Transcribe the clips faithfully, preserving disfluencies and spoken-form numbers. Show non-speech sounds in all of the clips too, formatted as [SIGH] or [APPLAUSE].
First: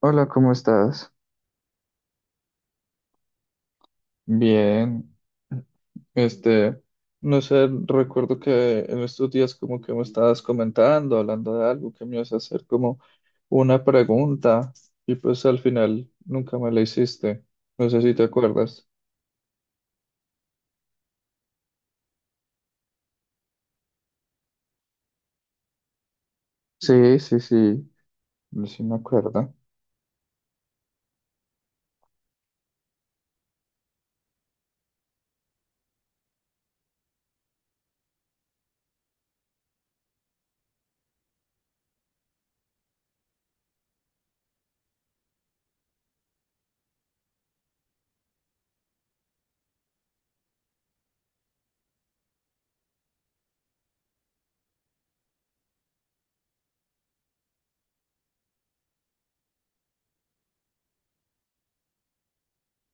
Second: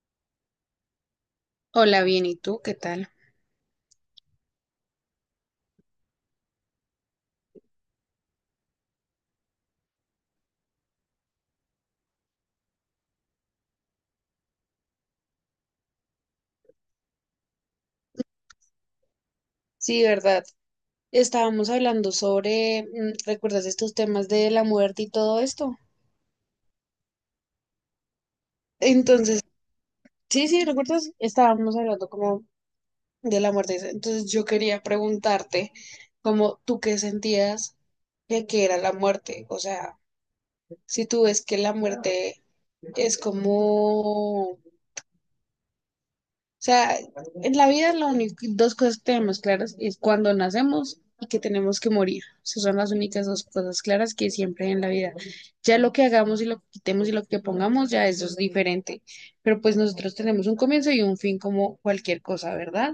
Hola, ¿cómo estás? Hola, bien, ¿y tú qué tal? Bien, este, no sé, recuerdo que en estos días como que me estabas comentando, hablando de algo, que me ibas a hacer como una pregunta y pues al final nunca me la hiciste. No sé si te acuerdas. Sí, ¿verdad? Estábamos hablando sobre, mm, ¿recuerdas estos temas de la muerte y todo esto? Sí, sí, sí. No sé si me Entonces, acuerdo. sí, sí, ¿recuerdas? Estábamos hablando como de la muerte. Entonces yo quería preguntarte, como tú qué sentías de que era la muerte, o sea, si tú ves que la muerte es como, o sea, en la vida las único, dos cosas que tenemos claras es cuando nacemos y que tenemos que morir. Esas son las únicas dos cosas claras que siempre hay en la vida. Ya lo que hagamos y lo que quitemos y lo que pongamos, ya eso es diferente. Pero pues nosotros tenemos un comienzo y un fin como cualquier cosa, ¿verdad?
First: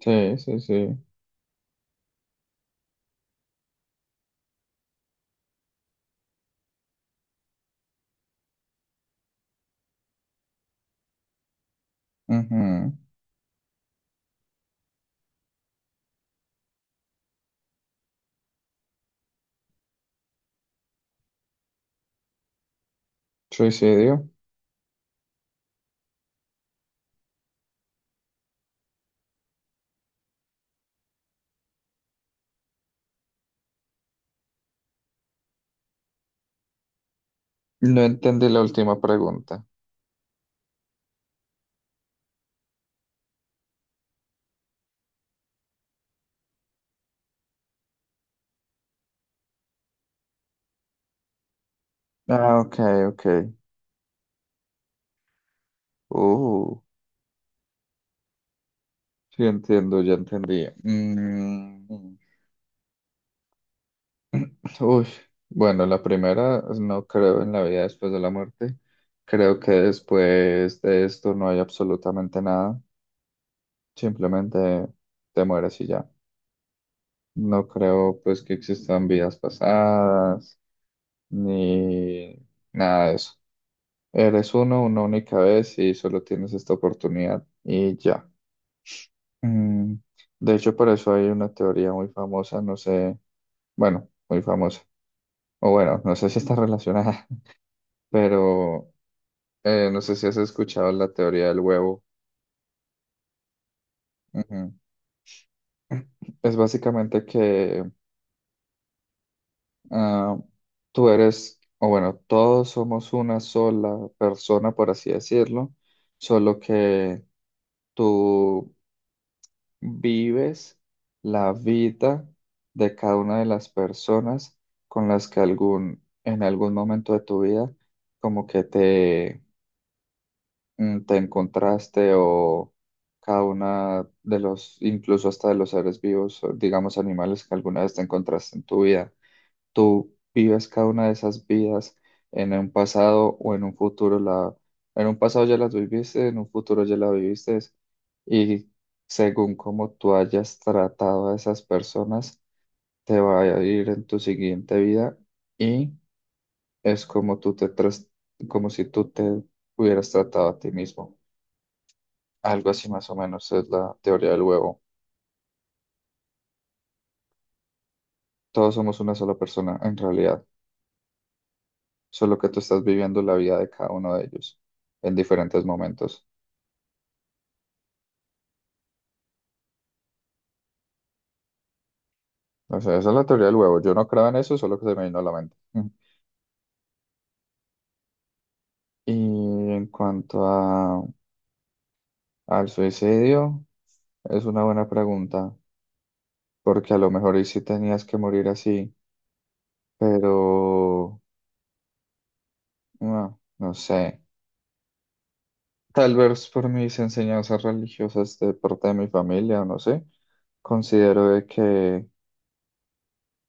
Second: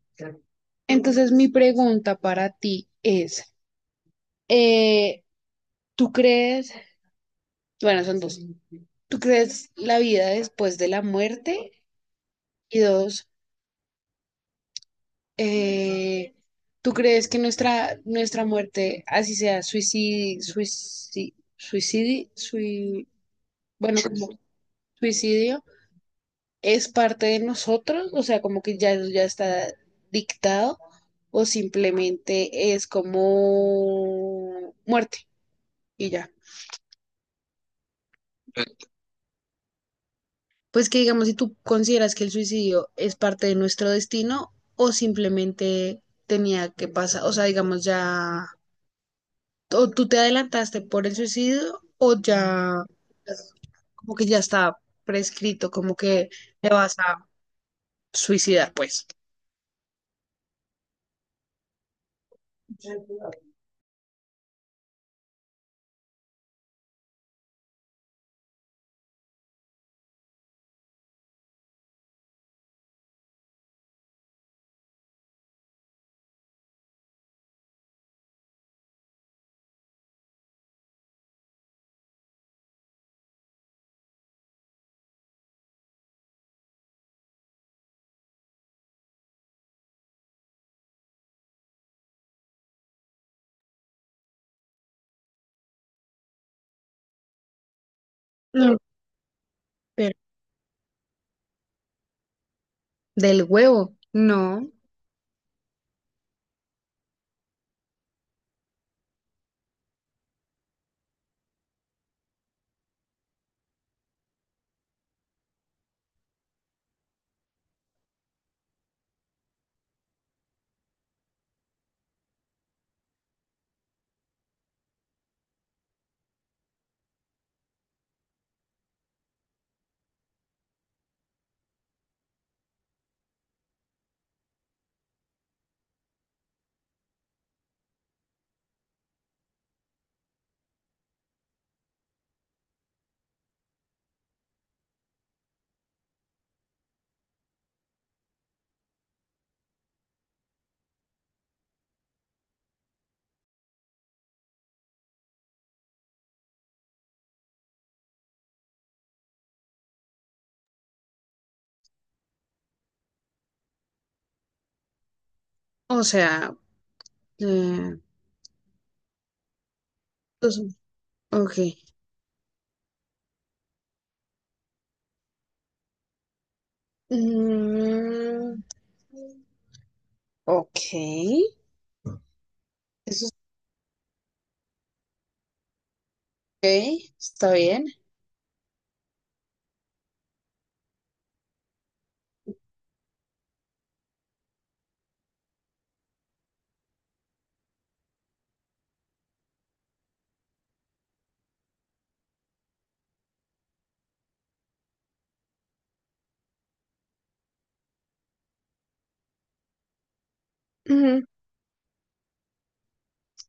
Sí, sí, sí. Entonces mi pregunta para ti es, eh, ¿tú crees, bueno, son dos? ¿Tú crees la vida después de la muerte? Y Ujú. dos, Eh, ¿tú crees que nuestra, nuestra muerte, así sea, suicidio, suicidio, suicidio, bueno, Suicidio. como suicidio, es parte de nosotros? O sea, como que ya, ya está dictado o simplemente es como muerte y ya. No entendí la última pregunta. Pues que digamos, si tú consideras que el suicidio es parte de nuestro destino o simplemente tenía que pasar, o sea, digamos, ya o tú te adelantaste por el suicidio o Ah, ok, ya ok. pues, como que ya está prescrito, como que te Uh, vas a suicidar, pues. sí entiendo, ya entendí. Mm. Uy, bueno, la primera pues, no creo en la vida después de la muerte. Creo que después de esto no hay absolutamente nada. Simplemente te mueres y ya. No creo pues que existan vidas pasadas ni nada de eso. Eres uno una única vez y solo tienes esta oportunidad y ya. Mm, De hecho, por eso hay una teoría muy famosa, no sé, bueno, muy famosa. O bueno, no sé si está relacionada, [LAUGHS] Mm, pero eh, no pero sé si has escuchado la teoría del huevo. del huevo, no. Ujú. Es básicamente que ah, tú eres, o bueno, todos somos una sola persona, por así decirlo, solo que tú vives la vida de cada una de las personas con las que algún, en algún momento de tu vida, como que te mm, te encontraste, o cada una de los, incluso hasta de los seres vivos, o digamos animales que alguna vez te encontraste en tu vida. Tú vives cada una de esas vidas en un pasado o en un futuro. La, en un pasado ya las viviste, en un futuro ya la viviste. Y según cómo tú hayas tratado a esas personas, te va a ir en tu siguiente vida y es como tú te tras- como si tú te hubieras tratado a ti mismo. Algo así más o menos es la teoría del huevo. O sea, eh, Todos somos una sola persona en realidad, pues, ok. solo que tú estás viviendo la vida de cada uno de ellos en diferentes momentos. Mm, ok. O sea, esa es la Eso es teoría del huevo. Yo no creo en eso, solo que se me vino a la mente. [LAUGHS] Mm. ok, está bien. Y en cuanto a, al suicidio, es una buena pregunta, porque a lo mejor y sí tenías que morir así, pero no, no sé. Tal vez por mis enseñanzas religiosas de parte de mi familia, no sé, Ujú. considero de que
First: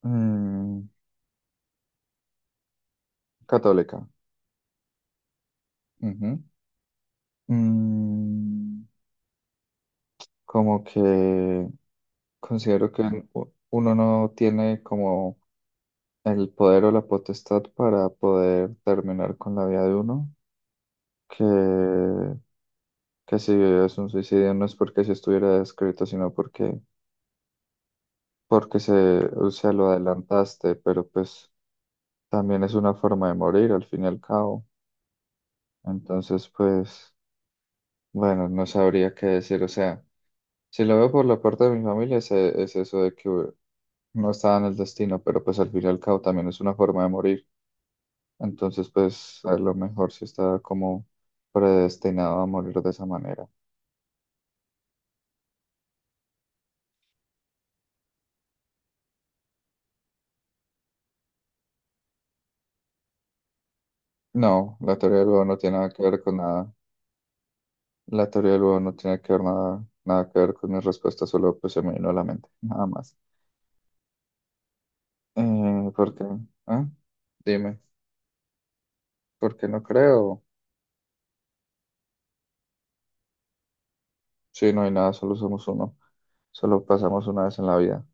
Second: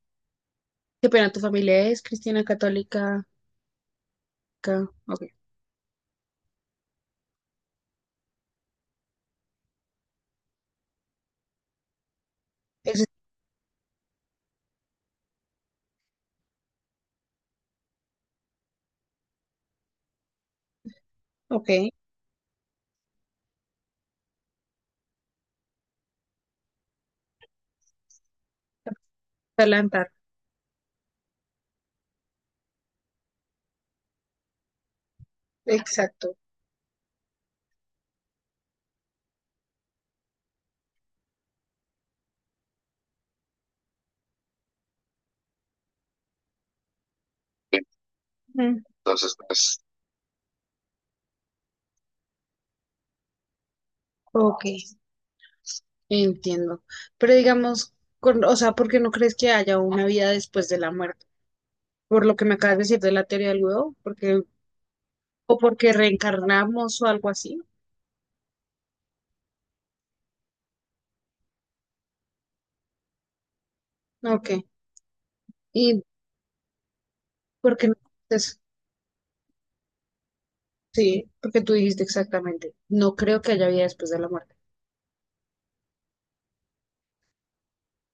Mm, Qué pena, tu familia es cristiana católica. católica. ca- Ok. Ujú. Mm, como que considero que Eso es- u- uno no tiene como el poder o la potestad para poder terminar con la vida de uno, que, ok. que si es un suicidio no es porque se estuviera escrito, sino porque, porque se, o sea, lo Adelantar. adelantaste, pero pues también es una forma de morir al fin y al cabo. Exacto. Entonces, pues, bueno, no sabría qué decir, o sea. Si lo veo por la parte de mi familia, es, e- es eso de que no estaba en el destino, pero pues al fin y al cabo también es una forma de morir. Ujú. Entonces, pues a lo mejor sí está como predestinado a morir de esa manera. Ok. Entiendo. Pero digamos, con- o sea, ¿por qué no crees que haya una vida después de la muerte? Por lo que me acabas de decir de la teoría del huevo, porque, No, la teoría del huevo o no tiene nada porque que ver con nada. reencarnamos o algo así. La teoría del huevo no tiene que ver nada, nada que ver con mi respuesta, solo pues se me vino a la mente, nada más. Ok. Eh, ¿Y ¿por qué? ¿Ah? por Dime, qué no? Entonces, ¿por qué no creo? sí, porque tú dijiste exactamente. No creo que haya vida después de la muerte. Sí, no hay nada, solo somos uno. Solo pasamos una vez en la vida.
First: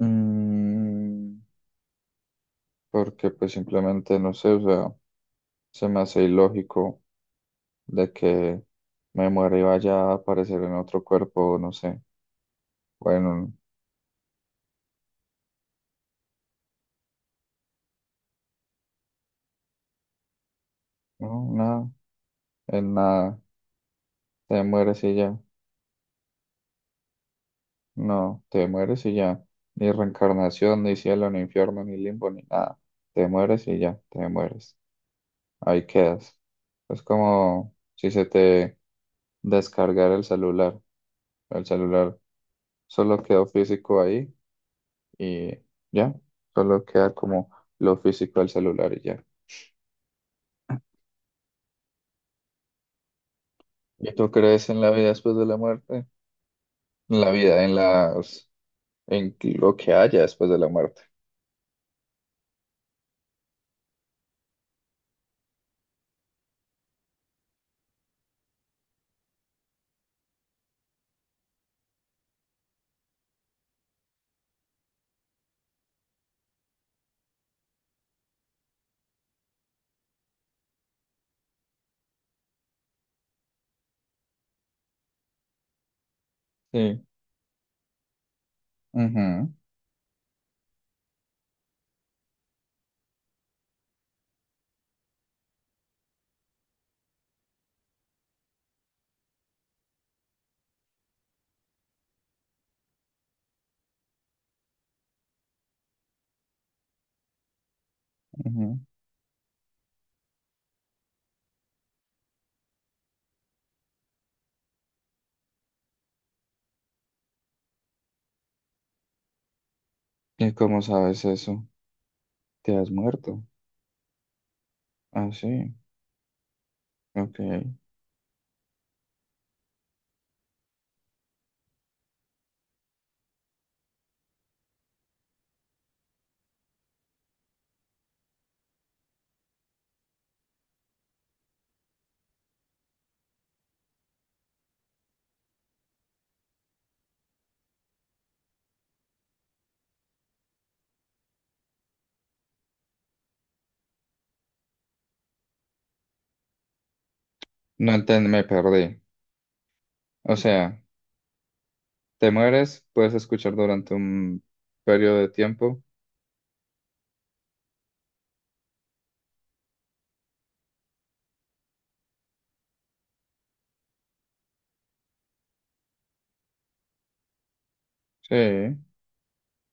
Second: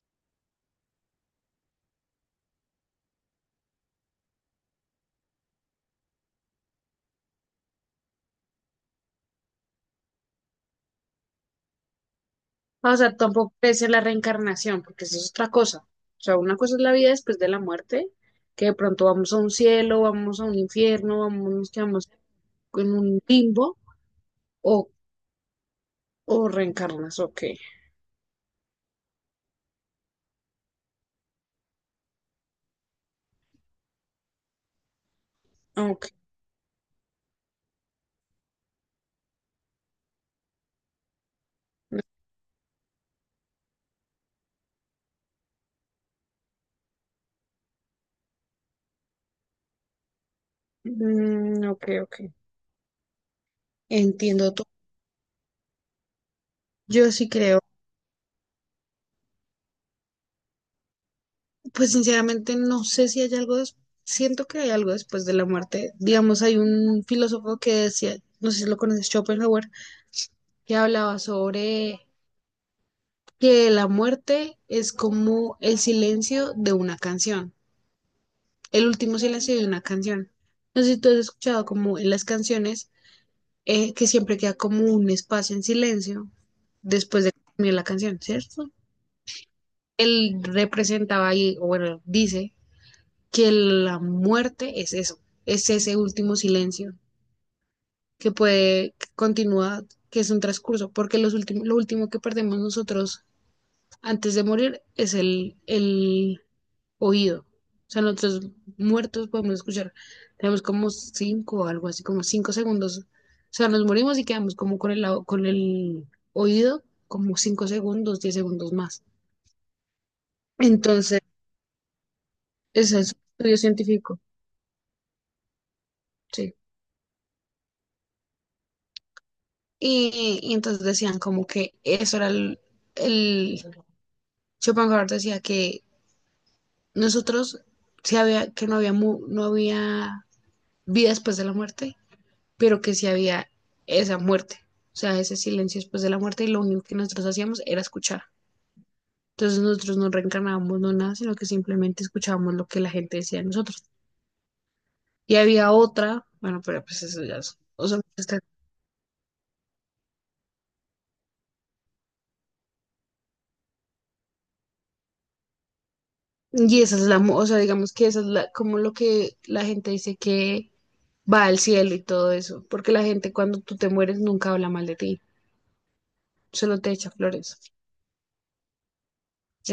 Mm, porque pues simplemente no sé, o sea, se me hace ilógico de que me muera y vaya a aparecer en otro cuerpo, no sé, O sea, tampoco bueno, crees en la reencarnación, porque eso es otra cosa. O sea, una cosa es la vida después de la muerte, que de pronto vamos a un cielo, vamos a un infierno, no, vamos, nos nada, quedamos en en un nada, limbo, te o, mueres y ya, o reencarnas, ok. no, te mueres y ya, ni reencarnación, ni cielo, ni infierno, ni limbo, ni nada, te mueres y ya, te mueres, ahí Ok, quedas. Es como si se te descargara el celular, el celular solo quedó físico ahí y ya, solo queda como lo físico del celular y ya. mm, ok, ok. ¿Y tú Entiendo todo. crees en la vida después de la muerte? Yo En sí la creo, vida, en las, en lo que haya después de la muerte. pues sinceramente no sé si hay algo, des- siento que hay algo después de la muerte. Digamos, hay un filósofo que decía, no sé si lo conoces, Schopenhauer, que hablaba sobre que la muerte es como el silencio de una canción, el último silencio de una canción. No sé si tú has escuchado como en las canciones eh, que siempre queda como un espacio en silencio Sí. después de que termina la canción, ¿cierto? Ujú, Él representaba ahí, o bueno, dice que la muerte es eso, es ese último silencio que puede continuar, que es un transcurso, porque los últimos, lo último que perdemos nosotros antes de morir es el, el oído. O sea, nosotros ujú. muertos podemos escuchar, tenemos como cinco o algo así, como cinco segundos. O sea, nos morimos y quedamos como con el, con el oído como cinco segundos, diez segundos más. ¿Y cómo Entonces, sabes eso? ¿Te has ese es un muerto? estudio científico, Ah, sí. sí. Ok. Y, y entonces decían como que eso era el, el Schopenhauer decía que nosotros sí había, que no había mu- no había vida después de la muerte, pero que sí había esa muerte, o sea, ese silencio después de la muerte, y lo único que nosotros hacíamos era escuchar. Entonces nosotros no reencarnábamos, no nada, sino que simplemente escuchábamos lo que la gente decía de nosotros. Y había otra, bueno, pero pues eso ya es, o No sea, entiendo, está- me perdí. O sea, te mueres, puedes escuchar durante un periodo de tiempo. y esa es la, mu- o sea, digamos que esa es la, como lo que la gente dice que va al cielo y todo eso, porque la gente cuando tú te mueres nunca habla mal de ti, solo te echa flores. Sí.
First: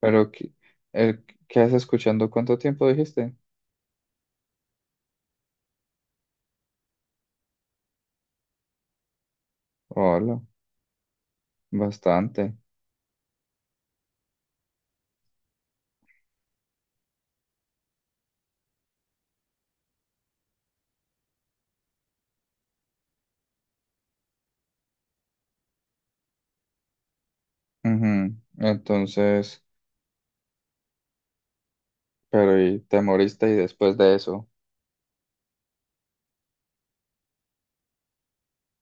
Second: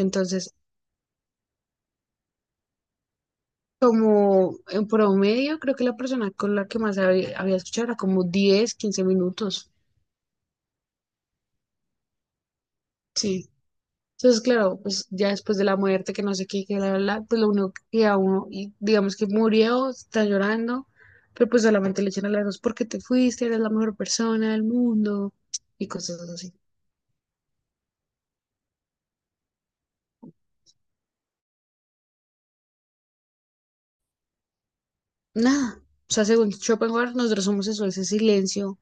Pero, ¿qué, el- qué haces escuchando? ¿Cuánto tiempo dijiste? como en promedio, creo que la persona con la que más había, había escuchado era como diez quince minutos. Hola, bastante. Sí. Entonces, claro, pues ya después de la muerte, que no sé qué, que la, la, la, pues lo único que a uno, y digamos que murió, está llorando, pero pues solamente le echan a las dos porque te fuiste, eres la mejor persona del mundo y cosas así. Ujú, entonces, pero y te moriste y después de eso, Nada. O sea, según Schopenhauer, nosotros somos eso, ese silencio.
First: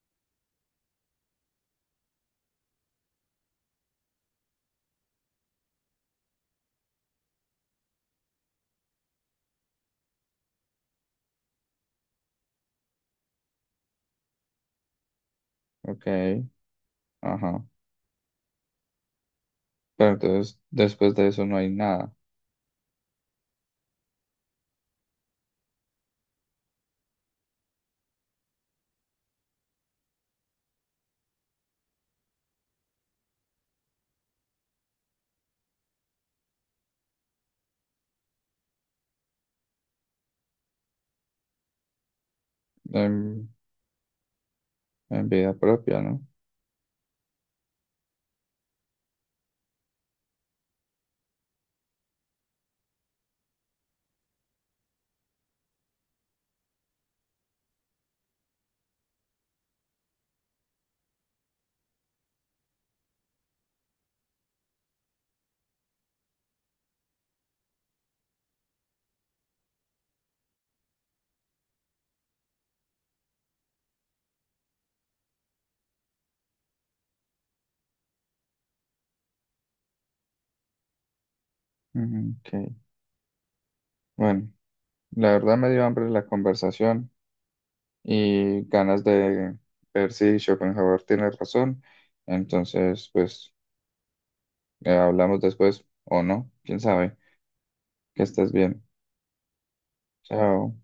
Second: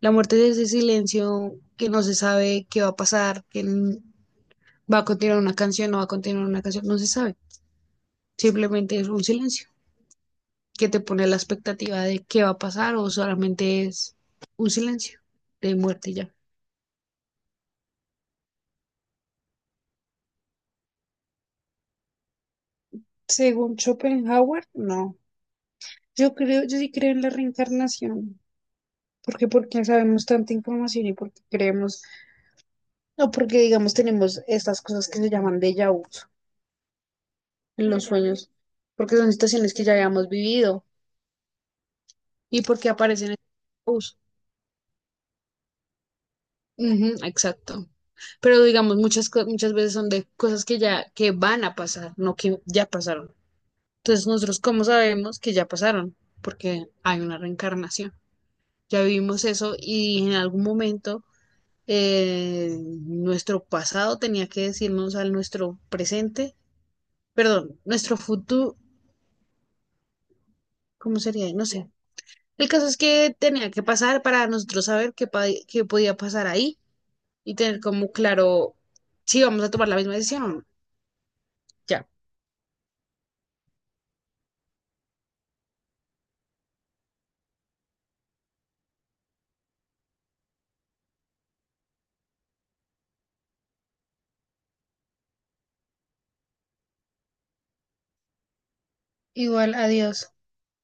La muerte es ese silencio que no se sabe qué va a pasar, que n- va a continuar una canción, no va a continuar una canción, no se sabe. Simplemente es un silencio que te pone la expectativa de qué va a pasar o solamente es un silencio de ok, muerte y ya. ajá, pero entonces después de eso no hay nada Según Schopenhauer, no. Yo creo, yo sí creo en la reencarnación. Porque, porque sabemos tanta información y porque creemos, no porque digamos tenemos estas cosas que se llaman déjà vu en los sueños, porque son situaciones que ya habíamos vivido y porque aparecen en en, uso. en vida propia, ¿no? Ujú, exacto. Pero digamos, muchas, co- muchas veces son de cosas que ya que van a pasar, no que ya pasaron. Entonces, nosotros, ¿cómo sabemos que ya pasaron? Porque hay una reencarnación. Ya vivimos eso y en algún momento eh, nuestro pasado tenía que decirnos al nuestro presente, perdón, nuestro futuro, ¿cómo sería? No sé. El caso es que tenía que pasar para nosotros saber qué, pa- qué podía pasar ahí y tener como claro si vamos a tomar la misma decisión o no. Ya. Ujú, ok, bueno, la verdad me dio hambre la conversación y ganas de ver si Schopenhauer tiene razón, entonces pues eh, hablamos después o no, quién sabe, que estés bien, Igual, adiós. chao.